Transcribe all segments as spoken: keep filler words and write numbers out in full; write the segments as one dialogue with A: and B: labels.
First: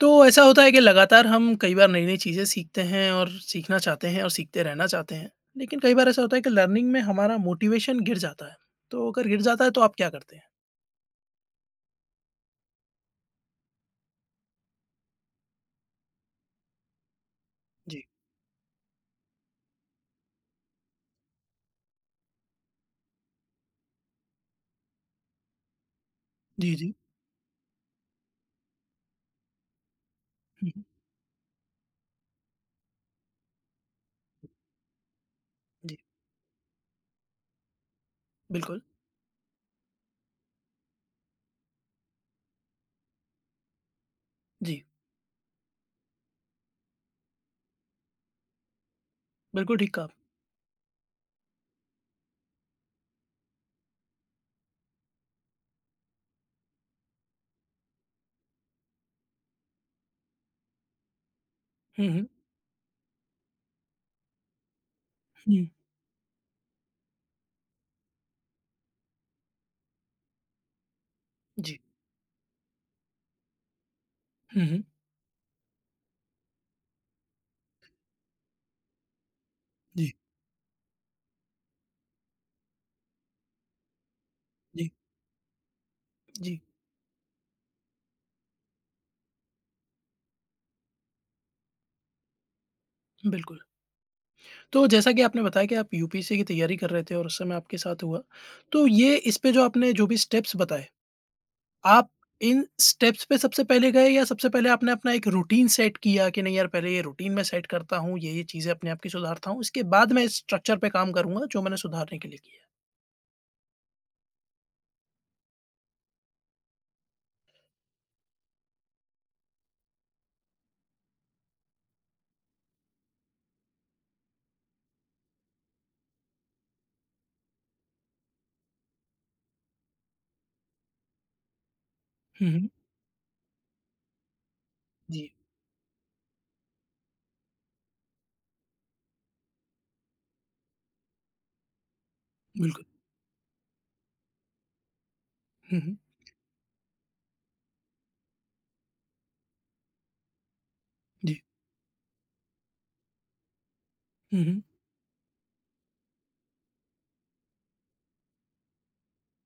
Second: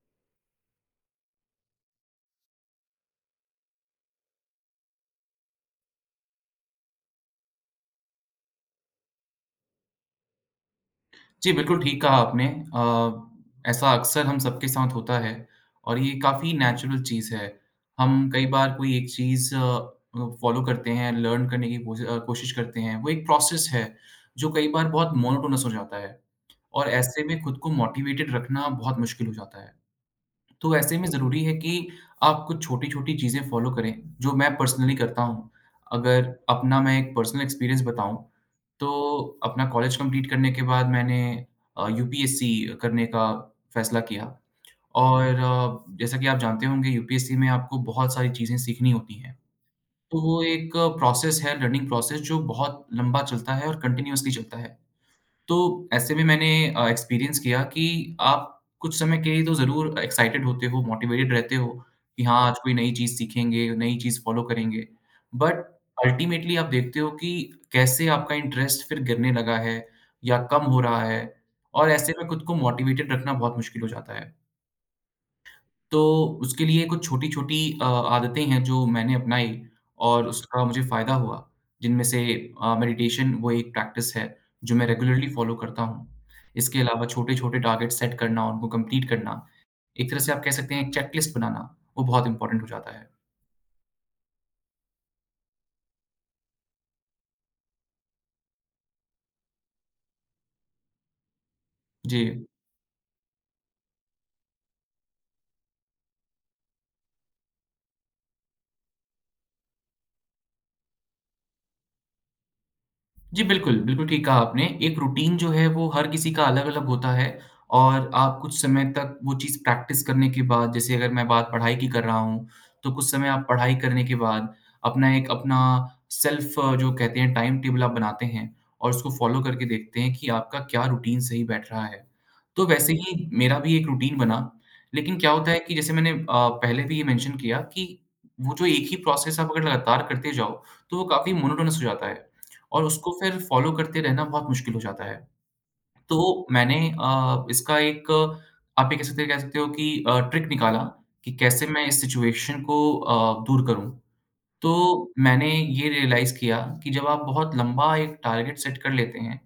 A: तो ऐसा होता है कि लगातार हम कई बार नई-नई चीज़ें सीखते हैं और सीखना चाहते हैं और सीखते रहना चाहते हैं। लेकिन कई बार ऐसा होता है कि लर्निंग में हमारा मोटिवेशन गिर जाता है। तो अगर गिर जाता है तो आप क्या करते हैं?
B: जी, बिल्कुल ठीक कहा आपने। अ, ऐसा अक्सर हम सबके साथ होता है और ये काफ़ी नेचुरल चीज़ है।
A: जी।
B: हम कई बार कोई एक चीज़ अ, फ़ॉलो करते हैं, लर्न करने की कोशि अ, कोशिश करते हैं। वो एक प्रोसेस है, जो कई बार बहुत मोनोटोनस हो जाता है
A: जी,
B: और
A: जी।
B: ऐसे में खुद को मोटिवेटेड रखना बहुत मुश्किल हो जाता है।
A: हुँ,
B: तो
A: हुँ।
B: ऐसे में ज़रूरी है कि आप कुछ छोटी-छोटी चीज़ें फ़ॉलो करें, जो मैं पर्सनली करता हूँ।
A: जी,
B: अगर अपना मैं एक पर्सनल एक्सपीरियंस बताऊँ,
A: बिल्कुल।
B: तो अपना कॉलेज कंप्लीट करने के बाद मैंने अ, यू पी एस सी करने का फ़ैसला किया
A: जी,
B: और अ, जैसा कि आप जानते होंगे यू पी एस सी में आपको बहुत सारी चीज़ें सीखनी होती हैं।
A: बिल्कुल ठीक कहा आप।
B: तो वो एक प्रोसेस है, लर्निंग प्रोसेस जो बहुत लंबा चलता है और कंटिन्यूअसली चलता है। तो ऐसे में मैंने अ, एक्सपीरियंस किया कि आप कुछ समय के लिए तो ज़रूर एक्साइटेड होते हो, मोटिवेटेड रहते हो
A: हुँ,
B: कि
A: हुँ।
B: हाँ, आज कोई नई चीज़ सीखेंगे, नई चीज़ फ़ॉलो करेंगे। बट
A: हुँ,
B: अल्टीमेटली आप देखते हो कि कैसे आपका इंटरेस्ट फिर गिरने लगा है या कम हो रहा है
A: जी।
B: और ऐसे में खुद को मोटिवेटेड रखना बहुत मुश्किल हो जाता है।
A: हुँ, हुँ।
B: तो उसके लिए कुछ छोटी-छोटी अ, आदतें हैं जो मैंने अपनाई
A: जी,
B: और उसका मुझे फ़ायदा हुआ, जिनमें से अ, मेडिटेशन वो एक प्रैक्टिस है, जो मैं
A: जी,
B: रेगुलरली फ़ॉलो करता हूँ।
A: जी,
B: इसके अलावा छोटे-छोटे टारगेट सेट करना, उनको कंप्लीट करना, एक तरह से आप कह सकते हैं एक चेकलिस्ट बनाना, वो बहुत इम्पोर्टेंट हो जाता है।
A: बिल्कुल। तो जैसा कि आपने बताया कि आप यूपीएससी की तैयारी कर रहे थे और उस समय आपके साथ हुआ। तो ये इस पे जो आपने जो भी स्टेप्स बताए आप
B: जी।
A: इन स्टेप्स पे सबसे पहले गए या सबसे पहले आपने अपना एक रूटीन सेट किया कि नहीं यार पहले ये रूटीन मैं सेट करता हूँ, ये ये चीज़ें अपने आप की सुधारता हूँ, इसके बाद मैं इस स्ट्रक्चर पे काम करूँगा जो मैंने सुधारने के लिए किया
B: जी, बिल्कुल, बिल्कुल ठीक कहा आपने। एक रूटीन जो है वो हर किसी का अलग-अलग होता है और आप कुछ समय तक वो चीज़ प्रैक्टिस करने के बाद जैसे अगर मैं बात पढ़ाई की कर रहा हूँ, तो कुछ समय आप पढ़ाई करने के बाद अपना एक अपना सेल्फ जो कहते हैं टाइम टेबल आप बनाते हैं और उसको फ़ॉलो करके देखते हैं कि आपका क्या रूटीन सही बैठ रहा है।
A: है? हुँ,
B: तो
A: हुँ।
B: वैसे ही मेरा भी एक रूटीन बना, लेकिन
A: जी,
B: क्या होता है कि जैसे मैंने अ, पहले भी ये मेंशन किया कि वो जो एक ही प्रोसेस आप अगर लगातार करते जाओ, तो वो काफ़ी मोनोटोनस हो जाता है। और
A: बिल्कुल।
B: उसको फिर फ़ॉलो करते रहना बहुत मुश्किल हो जाता है।
A: हुँ, हुँ।
B: तो मैंने अ, इसका एक आप ये कह सकते कह सकते हो कि अ, ट्रिक निकाला कि
A: जी।
B: कैसे मैं इस सिचुएशन को अ, दूर करूँ।
A: हुँ, हुँ।
B: तो मैंने ये रियलाइज़ किया कि जब आप बहुत लंबा एक टारगेट सेट कर लेते हैं,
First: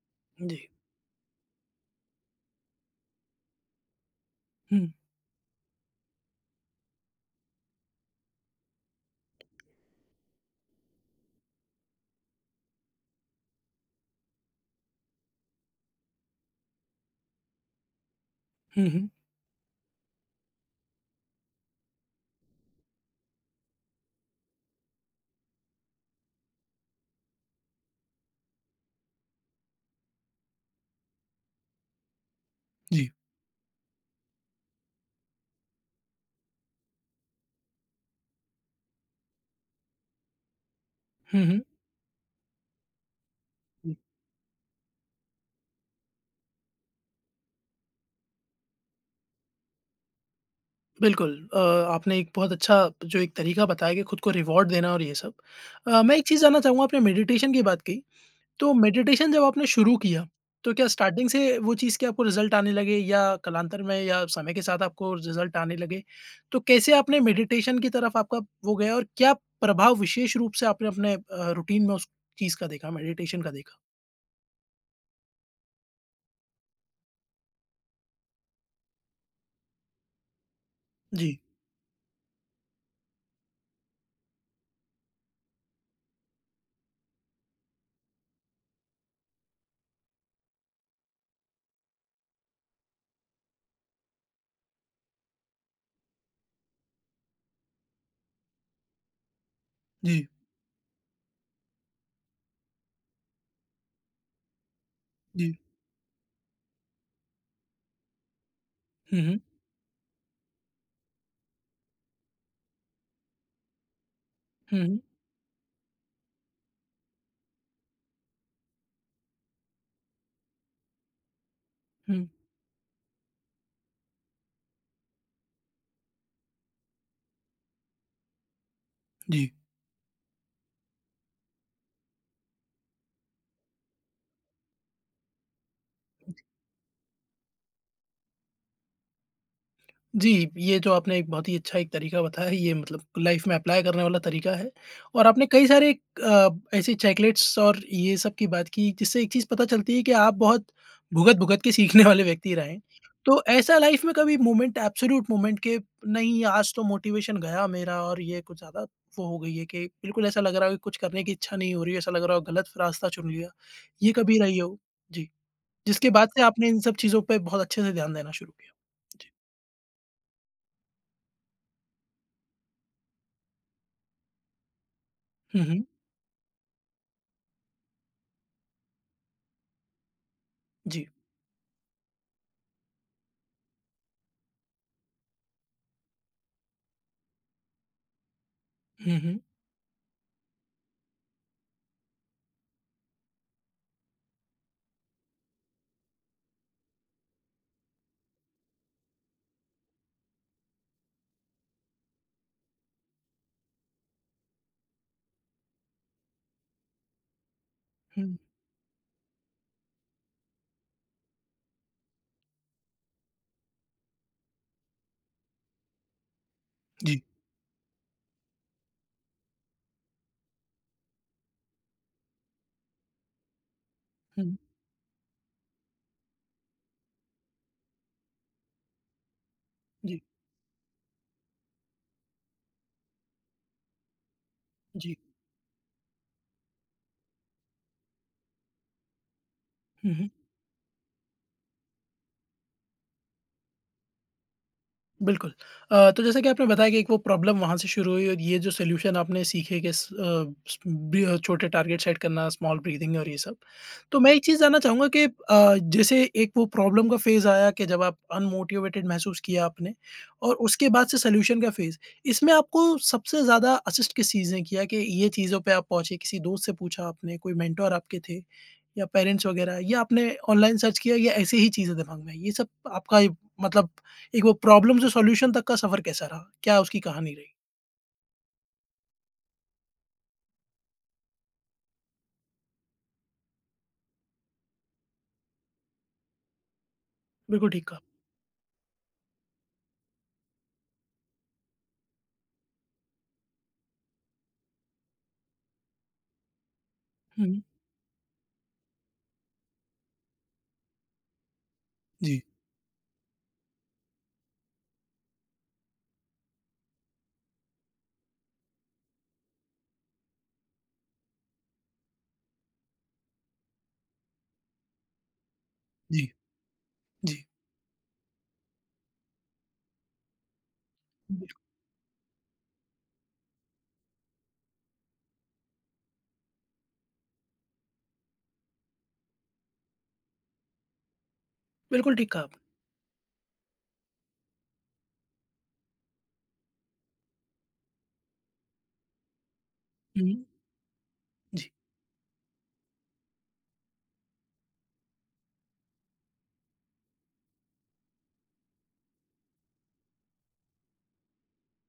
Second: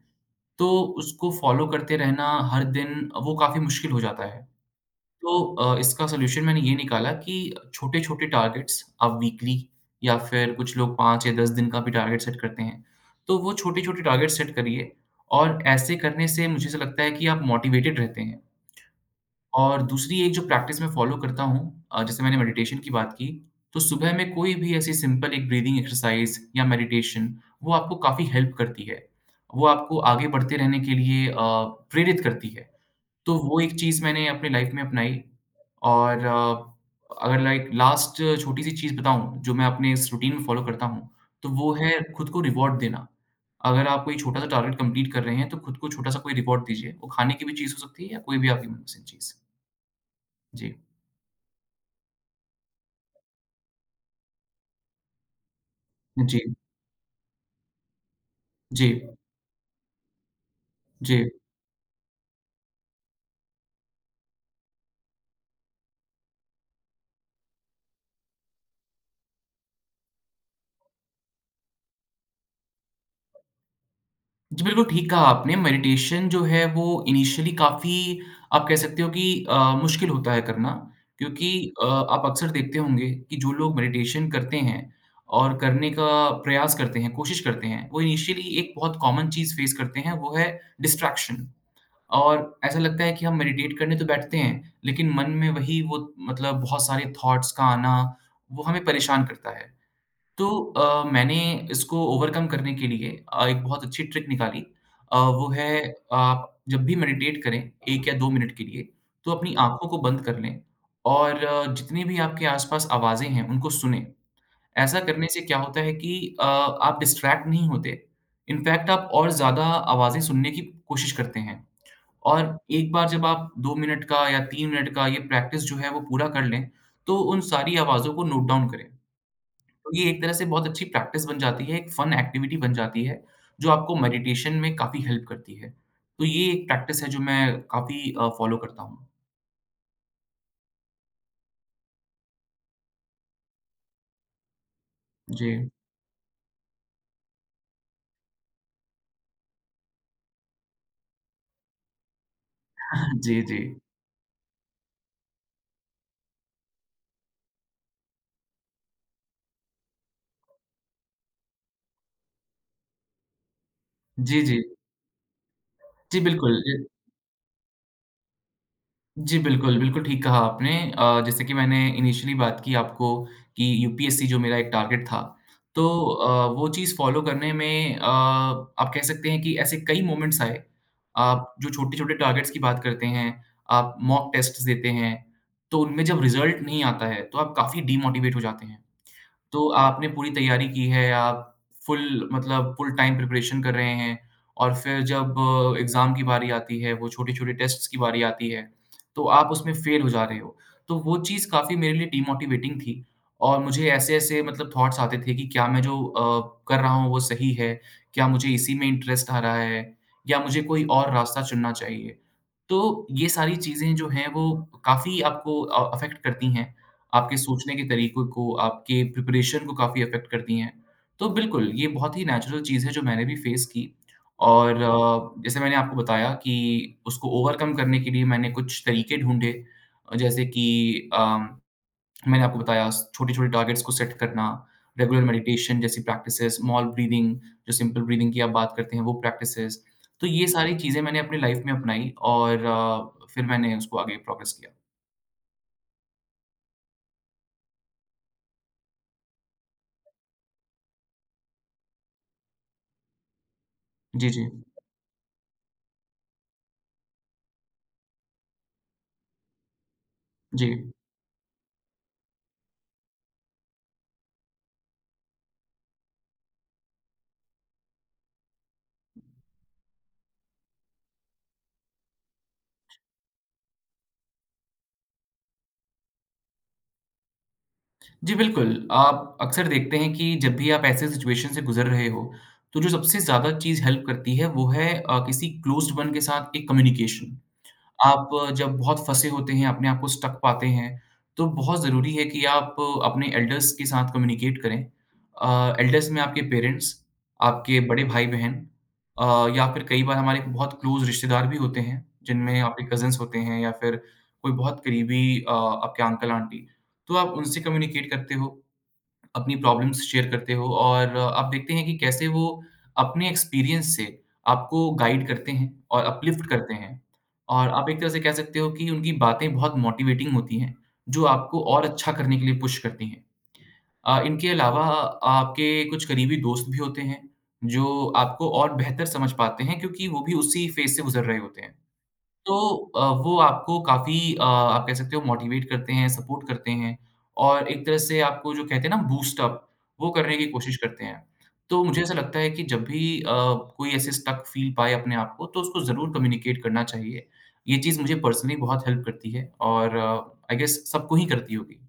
A: जी।
B: तो उसको फ़ॉलो करते रहना हर दिन वो काफ़ी मुश्किल हो जाता है।
A: हुँ,
B: तो अ, इसका सॉल्यूशन मैंने ये निकाला कि छोटे-छोटे टारगेट्स आप वीकली या फिर कुछ लोग पाँच या दस दिन का भी टारगेट सेट करते हैं। तो वो छोटे-छोटे टारगेट सेट करिए और ऐसे करने से मुझे ऐसा लगता है कि आप मोटिवेटेड रहते हैं।
A: हुँ, हुँ।
B: और दूसरी एक जो प्रैक्टिस मैं फॉलो करता हूँ अ, जैसे मैंने मेडिटेशन की बात की, तो सुबह में कोई भी ऐसी सिंपल एक ब्रीथिंग एक्सरसाइज या मेडिटेशन वो आपको काफ़ी हेल्प करती है। वो आपको आगे बढ़ते रहने के लिए अ, प्रेरित करती है।
A: जी।
B: तो वो एक चीज़ मैंने अपनी लाइफ में अपनाई और अ, अगर लाइक लास्ट छोटी-सी चीज़ बताऊँ, जो मैं अपने इस रूटीन में फ़ॉलो करता हूँ,
A: हुँ,
B: तो
A: हुँ।
B: वो है खुद को रिवॉर्ड देना। अगर
A: हुँ,
B: आप कोई छोटा-सा टारगेट कंप्लीट कर रहे हैं, तो खुद को छोटा-सा कोई रिवॉर्ड दीजिए। वो खाने की भी चीज़ हो सकती है या कोई भी आपकी मनपसंद चीज़। जी।
A: बिल्कुल अ, आपने एक बहुत अच्छा जो एक तरीका बताया कि खुद को रिवॉर्ड देना और ये सब। अ, मैं एक
B: जी।
A: चीज़ जानना चाहूँगा आपने मेडिटेशन की बात की। तो
B: जी।
A: मेडिटेशन जब आपने शुरू किया, तो क्या
B: जी।
A: स्टार्टिंग से वो चीज़ के आपको रिज़ल्ट आने लगे या कालांतर में या समय के साथ आपको रिज़ल्ट आने लगे? तो कैसे आपने मेडिटेशन की तरफ आपका वो गया और क्या प्रभाव विशेष रूप से आपने अपने अ, रूटीन में उस चीज़ का देखा, मेडिटेशन का देखा?
B: जी, बिल्कुल ठीक कहा आपने। मेडिटेशन जो है वो इनिशियली काफ़ी आप कह सकते हो कि अ, मुश्किल होता है करना
A: जी,
B: क्योंकि अ, आप अक्सर देखते होंगे कि जो लोग मेडिटेशन करते हैं और करने का प्रयास करते हैं, कोशिश करते हैं, वो इनिशियली एक बहुत कॉमन चीज़ फेस करते हैं, वो है डिस्ट्रैक्शन और ऐसा लगता है कि हम मेडिटेट करने तो बैठते हैं, लेकिन मन में वही वो मतलब बहुत सारे थॉट्स का आना, वो हमें परेशान करता है।
A: जी,
B: तो अ, मैंने इसको ओवरकम करने के लिए अ, एक बहुत अच्छी ट्रिक निकाली। अ, वो
A: जी।
B: है आप जब भी मेडिटेट करें एक या दो मिनट के लिए,
A: हुँ,
B: तो
A: हुँ।
B: अपनी आँखों को बंद कर लें और अ, जितनी भी आपके आस-पास आवाज़ें हैं, उनको सुनें।
A: हुँ,
B: ऐसा
A: हुँ।
B: करने से क्या होता है कि अ, आप डिस्ट्रैक्ट नहीं होते। इनफैक्ट आप और ज़्यादा आवाज़ें सुनने की कोशिश करते हैं
A: हुँ,
B: और एक बार जब आप दो मिनट का या तीन मिनट का ये प्रैक्टिस जो है वो पूरा कर लें, तो उन सारी आवाज़ों को नोट डाउन करें।
A: जी।
B: तो ये एक तरह से बहुत अच्छी प्रैक्टिस बन जाती है, एक फन एक्टिविटी बन जाती है, जो आपको मेडिटेशन में काफ़ी हेल्प करती है। तो ये एक प्रैक्टिस है जो मैं काफ़ी अ, फ़ॉलो करता हूँ।
A: जी, ये जो आपने एक बहुत ही अच्छा एक तरीका बताया है, ये मतलब लाइफ में अप्लाई करने वाला तरीका है और आपने
B: जी।
A: कई सारे अ, ऐसे चेकलिस्ट्स और ये सब की बात की, जिससे एक चीज़ पता चलती है कि आप बहुत भुगत-भुगत के सीखने वाले व्यक्ति रहे हैं।
B: जी,
A: तो
B: जी।
A: ऐसा लाइफ में कभी मोमेंट एब्सोल्यूट मोमेंट के नहीं, आज तो मोटिवेशन गया मेरा और ये कुछ ज़्यादा वो हो गई है कि बिल्कुल ऐसा लग रहा है कि कुछ करने की इच्छा नहीं हो रही है, ऐसा लग रहा हो गलत रास्ता चुन लिया, ये कभी
B: जी,
A: रही
B: जी।
A: हो? जी, जिसके
B: जी,
A: बाद से
B: बिल्कुल।
A: आपने इन सब चीज़ों पे बहुत अच्छे से ध्यान देना शुरू किया? जी।
B: जी, बिल्कुल, बिल्कुल ठीक कहा आपने। अ, जैसे कि मैंने इनिशियली बात की आपको कि यू पी एस सी जो मेरा एक टारगेट था,
A: हुँ, हुँ।
B: तो अ, वो चीज़ फ़ॉलो करने में अ, आप कह सकते हैं कि ऐसे कई मोमेंट्स आए।
A: जी।
B: आप जो छोटे-छोटे टारगेट्स की बात करते हैं, आप मॉक टेस्ट्स देते हैं, तो उनमें जब रिज़ल्ट नहीं आता है, तो आप काफ़ी डीमोटिवेट हो जाते हैं।
A: हुँ, हुँ,
B: तो आपने पूरी तैयारी की है, आप फुल मतलब फुल टाइम प्रिपरेशन कर रहे हैं और फिर जब एग्ज़ाम की बारी आती है, वो छोटे-छोटे टेस्ट्स की बारी आती है, तो आप उसमें फ़ेल हो जा रहे हो। तो वो चीज़ काफ़ी मेरे लिए डीमोटिवेटिंग थी और मुझे ऐसे-ऐसे मतलब थॉट्स आते थे कि क्या मैं जो अ, कर रहा हूँ वो सही है? क्या
A: हुँ।
B: मुझे इसी में इंटरेस्ट आ रहा है? या मुझे कोई और रास्ता चुनना चाहिए? तो ये सारी चीज़ें जो हैं वो काफ़ी आपको अ, अफ़ेक्ट करती हैं।
A: जी,
B: आपके सोचने के तरीकों को, आपके प्रिपरेशन को काफ़ी अफ़ेक्ट करती हैं। तो बिल्कुल, ये बहुत ही नेचुरल चीज़ है जो मैंने भी फ़ेस की
A: हुँ,
B: और अ, जैसे मैंने आपको बताया कि उसको ओवरकम करने के लिए मैंने कुछ तरीके ढूँढे अ,
A: जी,
B: जैसे कि अम, मैंने आपको बताया स छोटे-छोटे टारगेट्स को सेट करना,
A: जी।
B: रेगुलर मेडिटेशन जैसी प्रैक्टिसेज़, स्मॉल ब्रीदिंग, जो सिंपल ब्रीदिंग की आप बात करते हैं वो प्रैक्टिसेज़।
A: हुँ,
B: तो
A: हुँ,
B: ये सारी चीज़ें मैंने अपनी लाइफ़ में अपनाई और अ, फिर मैंने उसको आगे प्रोग्रेस किया।
A: बिल्कुल। अ, तो जैसा कि आपने बताया कि एक वो प्रॉब्लम वहाँ से शुरू हुई और ये जो सॉल्यूशन आपने सीखे कि स अ, स ब्री अ, छोटे टारगेट सेट करना, स्मॉल ब्रीथिंग और ये सब। तो
B: जी,
A: मैं
B: जी।
A: एक चीज़ जानना चाहूँगा कि अ, जैसे एक वो प्रॉब्लम का फ़ेज़ आया कि जब आप अनमोटिवेटेड महसूस किया आपने और
B: जी।
A: उसके बाद से सॉल्यूशन का फ़ेज़। इसमें आपको सबसे ज़्यादा असिस्ट किस चीज़ ने किया कि ये चीज़ों पे आप पहुँचे? किसी दोस्त से पूछा आपने? कोई मेंटर आपके थे? या पेरेंट्स वगैरह ये आपने ऑनलाइन सर्च किया या ऐसे ही चीज़ें दिमाग में आई? ये सब आपका ये मतलब एक वो प्रॉब्लम से सॉल्यूशन तक का सफ़र कैसा रहा? क्या उसकी कहानी रही?
B: जी, बिल्कुल। आप अक्सर देखते हैं कि जब भी आप ऐसे सिचुएशन से गुज़र रहे हो, तो जो सबसे ज़्यादा चीज़ हेल्प करती है, वो है अ, किसी क्लोज़्ड वन के साथ एक कम्युनिकेशन।
A: बिल्कुल ठीक कहा।
B: आप जब बहुत फँसे होते हैं, अपने आप को स्टक पाते हैं, तो बहुत ज़रूरी है कि आप अपने एल्डर्स के साथ कम्युनिकेट करें। अ, एल्डर्स में आपके पेरेंट्स,
A: हुँ।
B: आपके बड़े भाई-बहन अ, या फिर कई बार हमारे बहुत क्लोज़ रिश्तेदार भी होते हैं,
A: जी,
B: जिनमें आपके कज़िन्स होते हैं या फिर कोई बहुत करीबी अ, आपके अंकल-आंटी, तो आप उनसे कम्युनिकेट करते हो। अपनी प्रॉब्लम्स शेयर करते हो और आप देखते हैं कि कैसे वो अपने एक्सपीरियंस से आपको गाइड करते हैं और
A: जी,
B: अपलिफ्ट करते हैं।
A: जी।
B: और आप एक तरह से कह सकते हो कि उनकी बातें बहुत मोटिवेटिंग होती हैं, जो
A: बिल्क
B: आपको और अच्छा करने के लिए पुश करती हैं। अ, इनके अलावा आपके कुछ करीबी दोस्त भी होते हैं, जो आपको और बेहतर समझ पाते हैं क्योंकि वो भी उसी फेज़ से गुज़र रहे होते हैं।
A: बिल्कुल ठीक कहा
B: तो
A: आपने।
B: अ, वो आपको काफ़ी अ, आप कह सकते हो मोटिवेट करते हैं, सपोर्ट करते हैं और एक तरह से आपको जो कहते हैं ना बूस्ट अप, वो
A: हुँ।
B: करने की कोशिश करते हैं।
A: जी,
B: तो मुझे ऐसा लगता है कि जब भी अ, कोई ऐसे स्टक फील पाए अपने आप को, तो उसको ज़रूर कम्युनिकेट करना चाहिए। ये चीज़ मुझे पर्सनली बहुत हेल्प करती है और आई गेस सबको ही करती होगी।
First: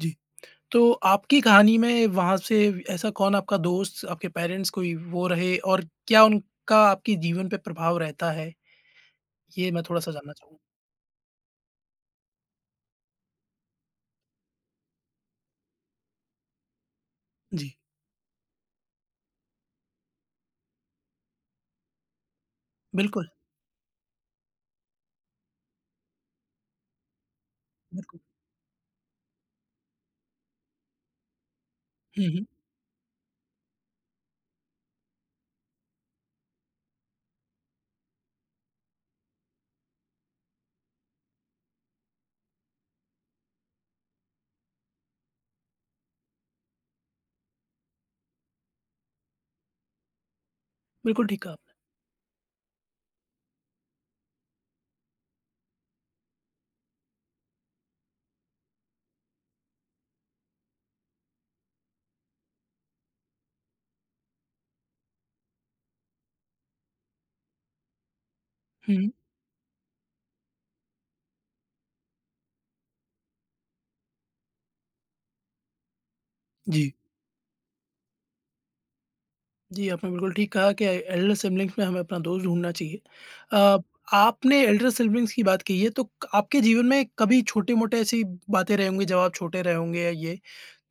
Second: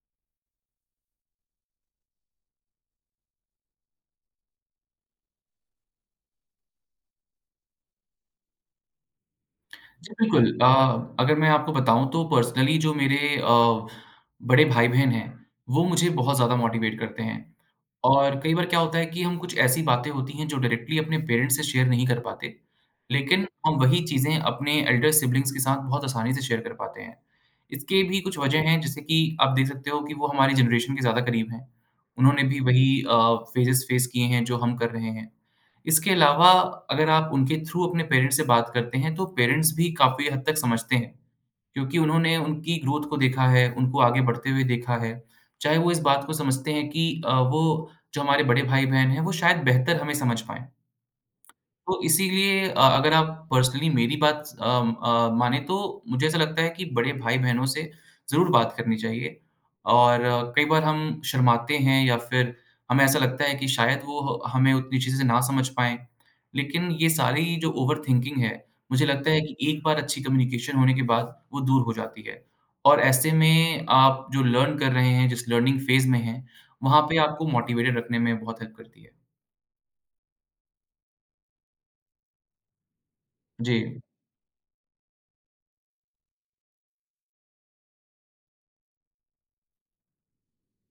A: जी। तो आपकी कहानी में वहाँ से ऐसा कौन आपका दोस्त, आपके पेरेंट्स कोई वो रहे और क्या उनका आपके जीवन पे प्रभाव रहता है? ये मैं
B: जी,
A: थोड़ा-सा जानना
B: बिल्कुल
A: चाहूँगा।
B: अ, अगर मैं आपको बताऊँ तो पर्सनली जो मेरे अ, बड़े भाई-बहन हैं, वो मुझे बहुत ज़्यादा मोटिवेट करते हैं।
A: जी,
B: और कई बार क्या होता है कि हम कुछ ऐसी बातें होती हैं जो डायरेक्टली अपने पेरेंट्स से शेयर नहीं कर पाते,
A: बिल्कुल,
B: लेकिन हम वही चीज़ें अपने एल्डर सिब्लिंग्स के साथ बहुत आसानी से शेयर कर पाते हैं। इसके भी
A: बिल्कुल।
B: कुछ वजह हैं जैसे कि आप देख सकते हो कि वो हमारी जनरेशन के ज़्यादा करीब हैं।
A: हुँ,
B: उन्होंने
A: हुँ।
B: भी वही अ, फेजेस फेस किए हैं जो हम कर रहे हैं। इसके अलावा अगर आप उनके थ्रू अपने पेरेंट्स से बात करते हैं तो पेरेंट्स भी काफ़ी हद तक समझते हैं, क्योंकि उन्होंने उनकी ग्रोथ को देखा है, उनको आगे बढ़ते हुए देखा है। चाहे वो इस बात को समझते हैं कि अ, वो जो हमारे बड़े भाई-बहन हैं, वो शायद बेहतर हमें समझ पाएँ।
A: बिल्कुल ठीक कहा
B: तो इसीलिए अ, अगर आप पर्सनली मेरी बात अम, अ, माने तो मुझे ऐसा लगता है कि बड़े भाई-बहनों से ज़रूर बात करनी चाहिए और अ, कई बार हम शर्माते हैं या फिर हमें ऐसा लगता है कि शायद वो ह हमें उतनी चीज़ें ना समझ पाएँ। लेकिन ये सारी जो ओवरथिंकिंग है,
A: आपने।
B: मुझे
A: हुँ।
B: लगता है कि एक बार अच्छी कम्युनिकेशन होने के बाद वो दूर हो जाती है। और ऐसे में आप जो लर्न कर रहे हैं, जिस लर्निंग फेज़ में हैं,
A: जी।
B: वहाँ पे आपको मोटिवेटेड रखने में बहुत हेल्प करती है।
A: जी, आपने बिल्कुल ठीक कहा कि एल्डर सिबलिंग्स में हमें अपना दोस्त ढूँढना चाहिए। अ,
B: जी,
A: आपने एल्डर सिबलिंग्स की बात की है तो आपके जीवन में कभी छोटे-मोटे ऐसी बातें रहे होंगी जब आप छोटे रहे होंगे या ये,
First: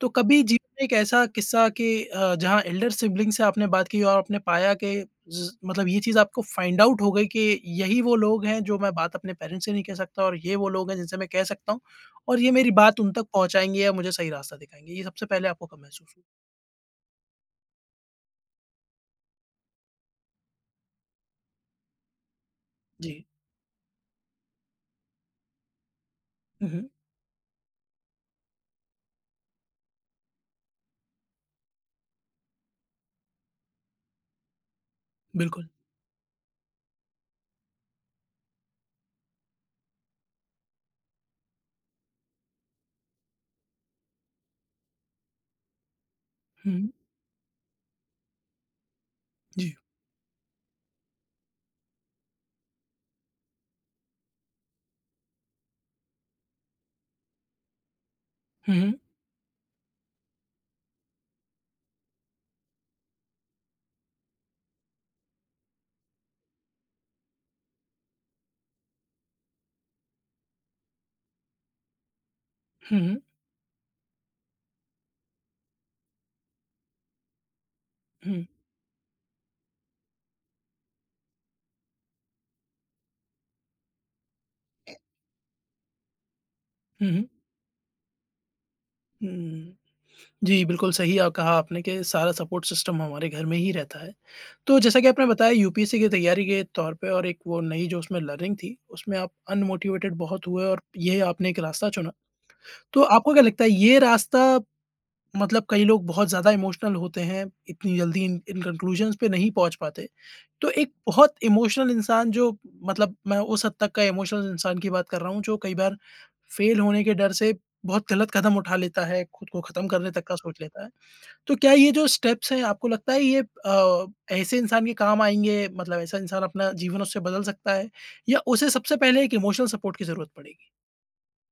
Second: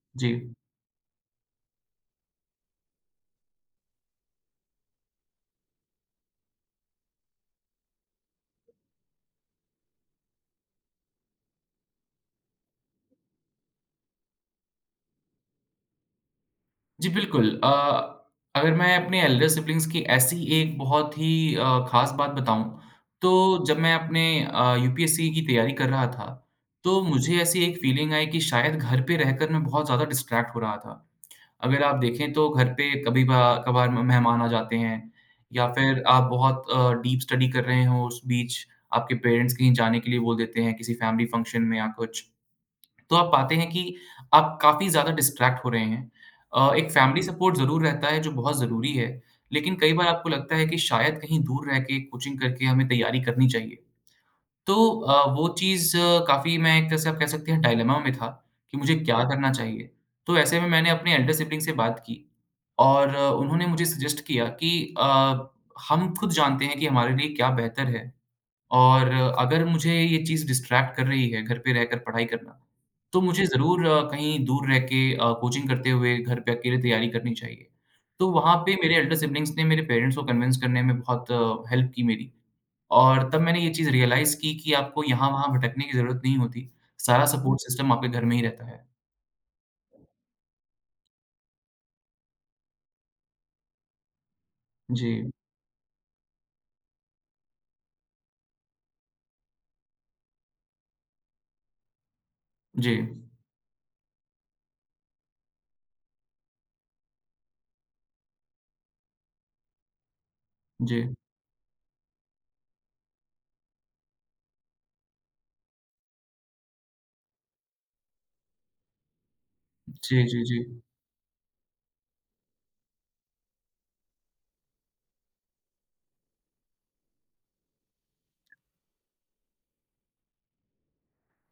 A: तो
B: जी।
A: कभी जीवन में एक ऐसा किस्सा कि अ, जहाँ एल्डर सिबलिंग से आपने बात की और आपने पाया कि ज़ मतलब ये चीज़ आपको फाइंड आउट हो गई कि यही वो लोग हैं जो मैं बात अपने पेरेंट्स से नहीं कह सकता और ये वो लोग हैं जिनसे मैं कह सकता हूँ और ये मेरी बात उन तक पहुँचाएँगे या मुझे सही रास्ता दिखाएँगे। ये सबसे पहले आपको कब महसूस हुआ?
B: जी, बिल्कुल। अ, अगर मैं अपने एल्डर सिब्लिंग्स की ऐसी एक बहुत ही अ, ख़ास बात बताऊँ,
A: जी।
B: तो जब मैं अपने अ, यू पी एस सी की तैयारी कर रहा था,
A: हुँ, हुँ।
B: तो मुझे ऐसी एक फ़ीलिंग आई कि शायद घर पे रहकर मैं बहुत ज़्यादा डिस्ट्रैक्ट हो रहा था। अगर आप देखें तो घर पे कभी बा कभार म मेहमान आ जाते हैं या
A: बिल्कुल।
B: फिर आप बहुत अ, डीप स्टडी कर रहे हो, उस बीच आपके पेरेंट्स कहीं जाने के लिए बोल देते हैं, किसी फ़ैमिली फंक्शन में या कुछ। तो आप पाते हैं कि आप काफ़ी ज़्यादा डिस्ट्रैक्ट हो रहे हैं। अ,
A: हुँ,
B: एक
A: हुँ।
B: फैमिली सपोर्ट ज़रूर रहता है जो बहुत ज़रूरी है,
A: जी।
B: लेकिन कई बार आपको लगता है कि शायद कहीं दूर रह के कोचिंग करके हमें तैयारी करनी चाहिए। तो अ, वो चीज़ काफ़ी मैं एक तरह से आप कह सकते हैं डायलेमा में था कि
A: हुँ, हुँ।
B: मुझे क्या करना चाहिए? तो ऐसे में मैंने अपने एल्डर सिबलिंग से बात की और अ, उन्होंने मुझे सजेस्ट किया कि अ, हम खुद जानते हैं कि हमारे लिए क्या बेहतर है। और अगर मुझे ये चीज़ डिस्ट्रैक्ट कर रही है, घर पे रहकर पढ़ाई करना,
A: हुँ, हुँ।
B: तो मुझे ज़रूर अ, कहीं दूर रह के अ, कोचिंग करते हुए घर पे अकेले तैयारी करनी चाहिए। तो
A: हुँ।
B: वहाँ पे मेरे एल्डर सिब्लिंग्स ने मेरे पेरेंट्स को कन्विंस करने में बहुत हेल्प की मेरी। और तब मैंने ये चीज़ रियलाइज़ की कि आपको यहाँ-वहाँ भटकने की ज़रूरत नहीं होती,
A: हुँ,
B: सारा
A: हुँ।
B: सपोर्ट सिस्टम आपके घर में ही रहता है।
A: हुँ। जी, बिल्कुल सही अ, कहा आपने कि सारा सपोर्ट सिस्टम हमारे घर में ही रहता है। तो जैसा कि आपने
B: जी,
A: बताया यूपीएससी की तैयारी के तौर पे और एक वो नई जो उसमें लर्निंग थी, उसमें आप अनमोटिवेटेड बहुत हुए और ये आपने एक रास्ता चुना।
B: जी,
A: तो आपको क्या लगता है ये रास्ता मतलब कई लोग बहुत ज़्यादा इमोशनल होते हैं, इतनी जल्दी इन इन कंक्लूजन्स पे नहीं पहुँच पाते। तो एक
B: जी, जी,
A: बहुत इमोशनल इंसान जो मतलब मैं उस हद तक का इमोशनल इंसान की बात कर रहा हूँ जो कई बार फेल होने के डर से बहुत गलत कदम उठा लेता है, खुद को ख़त्म करने
B: जी,
A: तक का
B: जी।
A: सोच लेता है। तो क्या ये जो स्टेप्स हैं आपको लगता है ये अ, ऐसे इंसान के काम आएँगे मतलब ऐसा इंसान अपना जीवन उससे बदल सकता है? या उसे सबसे पहले एक इमोशनल सपोर्ट की ज़रूरत पड़ेगी?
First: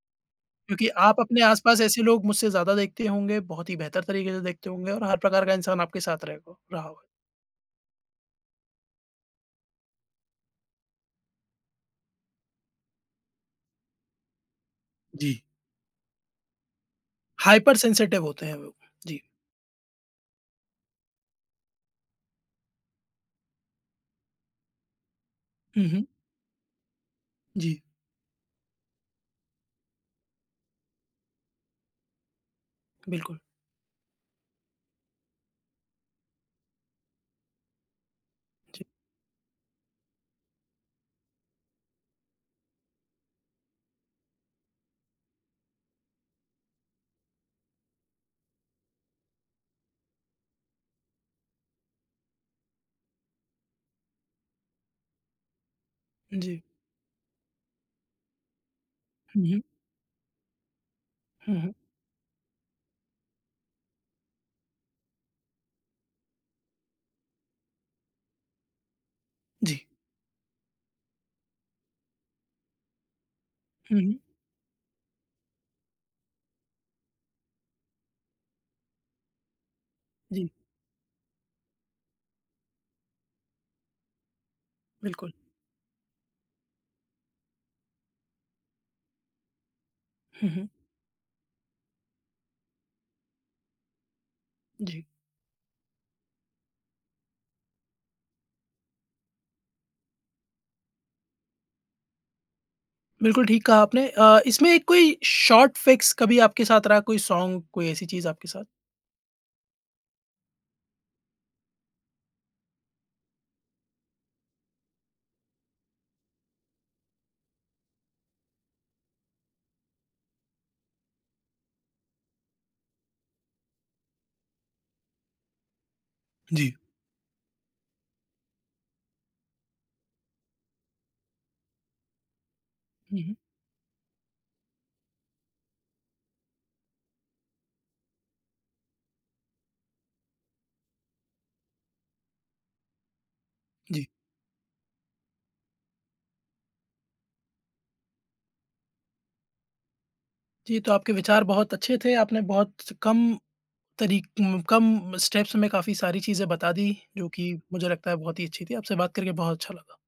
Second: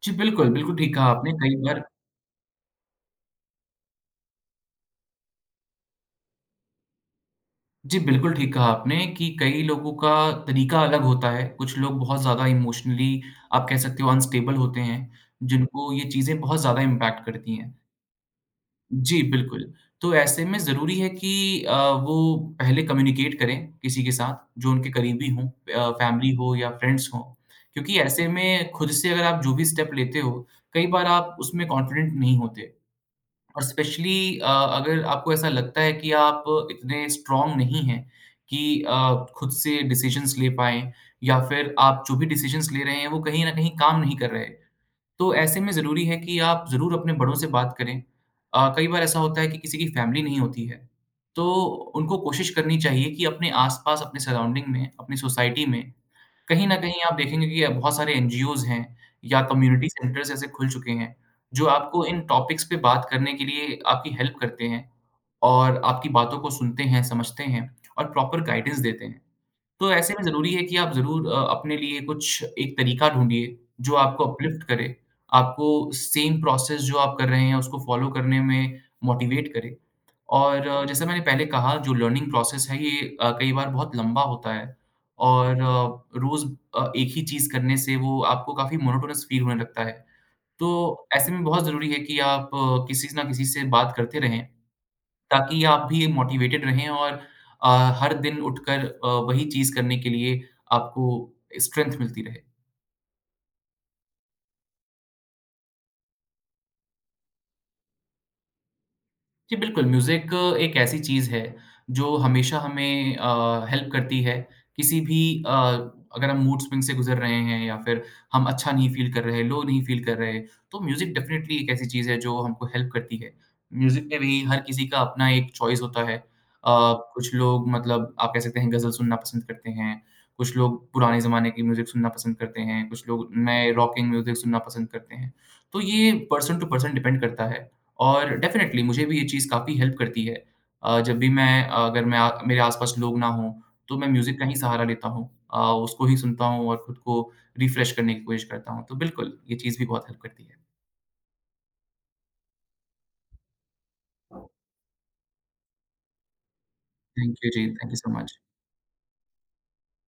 B: जी, जी बिल्कुल, बिल्कुल
A: क्योंकि
B: ठीक कहा
A: आप
B: आपने,
A: अपने
B: कई
A: आस-पास
B: बार
A: ऐसे लोग मुझसे ज़्यादा देखते होंगे, बहुत ही बेहतर तरीके से देखते होंगे और हर प्रकार का इंसान आपके साथ रहेगा रहा होगा।
B: जी, बिल्कुल ठीक कहा आपने कि कई लोगों का तरीका अलग होता है। कुछ लोग बहुत ज़्यादा इमोशनली आप कह सकते हो अनस्टेबल होते हैं,
A: जी।
B: जिनको ये चीज़ें बहुत ज़्यादा इम्पैक्ट करती हैं।
A: हाइपर सेंसिटिव होते हैं वो। जी।
B: जी, बिल्कुल। तो ऐसे में ज़रूरी है कि अ, वो पहले कम्युनिकेट करें किसी के साथ जो उनके करीबी हों,
A: हुँ,
B: अ,
A: हुँ।
B: फैमिली हो या फ्रेंड्स हों।
A: जी,
B: क्योंकि ऐसे में खुद से अगर आप जो भी स्टेप लेते हो, कई बार आप उसमें कॉन्फिडेंट नहीं होते।
A: बिल्कुल।
B: और स्पेशली अ, अगर आपको ऐसा लगता है कि आप इतने स्ट्रॉन्ग नहीं हैं कि
A: जी,
B: अ, खुद से डिसीजंस ले पाएँ या फिर आप जो भी डिसीजंस ले रहे हैं, वो कहीं न कहीं काम नहीं कर रहे। तो ऐसे में ज़रूरी है कि आप ज़रूर अपने बड़ों से बात करें। अ, कई बार ऐसा होता है कि किसी की फैमिली नहीं होती है, तो उनको कोशिश करनी चाहिए कि अपने आस-पास, अपने सराउंडिंग में, अपनी सोसाइटी में
A: जी।
B: कहीं न कहीं आप देखेंगे कि बहुत सारे एन जी ओज़ हैं या
A: हुँ, हुँ।
B: कम्युनिटी सेंटर्स ऐसे खुल चुके हैं,
A: हुँ,
B: जो
A: हुँ।
B: आपको इन टॉपिक्स पे बात करने के लिए आपकी हेल्प करते हैं और आपकी बातों को सुनते हैं, समझते हैं और प्रॉपर गाइडेंस देते हैं।
A: जी।
B: तो ऐसे में ज़रूरी है कि आप ज़रूर अ, अपने लिए कुछ एक तरीका ढूँढिए, जो
A: हुँ, हुँ।
B: आपको अपलिफ्ट करे, आपको सेम प्रोसेस जो आप कर रहे हैं, उसको फ़ॉलो करने में मोटिवेट करे।
A: जी,
B: और अ, जैसे मैंने पहले कहा जो लर्निंग प्रोसेस है ये अ, कई बार बहुत लंबा होता है
A: बिल्कुल।
B: और अ, रोज़ अ, एक ही चीज़ करने से वो आपको काफ़ी मोनोटोनस फील होने लगता है।
A: हुँ, हुँ।
B: तो ऐसे में बहुत ज़रूरी है कि आप अ, किसी ना किसी से बात करते रहें,
A: जी,
B: ताकि आप भी मोटिवेटेड रहें और अ, हर दिन उठकर अ, वही चीज़ करने के लिए आपको स्ट्रेंथ मिलती रहे।
A: बिल्कुल ठीक कहा आपने। अ, इसमें एक कोई शॉर्ट फिक्स कभी आपके साथ रहा कोई सॉन्ग, कोई ऐसी चीज़ आपके साथ?
B: जी, बिल्कुल म्यूज़िक एक ऐसी चीज़ है जो हमेशा हमें अ, हेल्प करती है किसी भी अ, अगर हम मूड स्विंग से गुज़र रहे हैं या फिर हम अच्छा नहीं फ़ील कर रहे, लो नहीं फ़ील कर रहे, तो म्यूज़िक डेफ़िनेटली एक ऐसी चीज़ है जो हमको हेल्प करती है। म्यूज़िक में भी हर किसी का अपना एक चॉइस होता है। अ,
A: जी।
B: कुछ लोग मतलब आप कह सकते हैं ग़ज़ल सुनना पसंद करते हैं, कुछ लोग पुराने ज़माने की म्यूज़िक सुनना पसंद करते हैं, कुछ
A: हुँ,
B: लोग
A: हुँ।
B: नए रॉकिंग म्यूज़िक सुनना पसंद करते हैं। तो ये पर्सन टू पर्सन डिपेंड करता है। और डेफ़िनेटली मुझे भी ये चीज़ काफ़ी हेल्प करती है। अ, जब भी मैं अगर मैं अ, मेरे आस-पास लोग ना हों, तो
A: जी।
B: मैं म्यूज़िक का ही सहारा लेता हूँ। अ, उसको ही सुनता हूँ और खुद को रिफ्रेश करने की कोशिश करता हूँ। तो बिल्कुल, ये चीज़ भी बहुत हेल्प करती है।
A: जी, तो आपके विचार बहुत अच्छे थे। आपने बहुत कम तरीक उम, कम स्टेप्स में काफ़ी सारी चीज़ें बता दी, जो
B: थैंक यू
A: कि
B: जी,
A: मुझे
B: थैंक यू
A: लगता
B: सो
A: है
B: मच।
A: बहुत ही अच्छी थी। आपसे बात करके बहुत अच्छा लगा।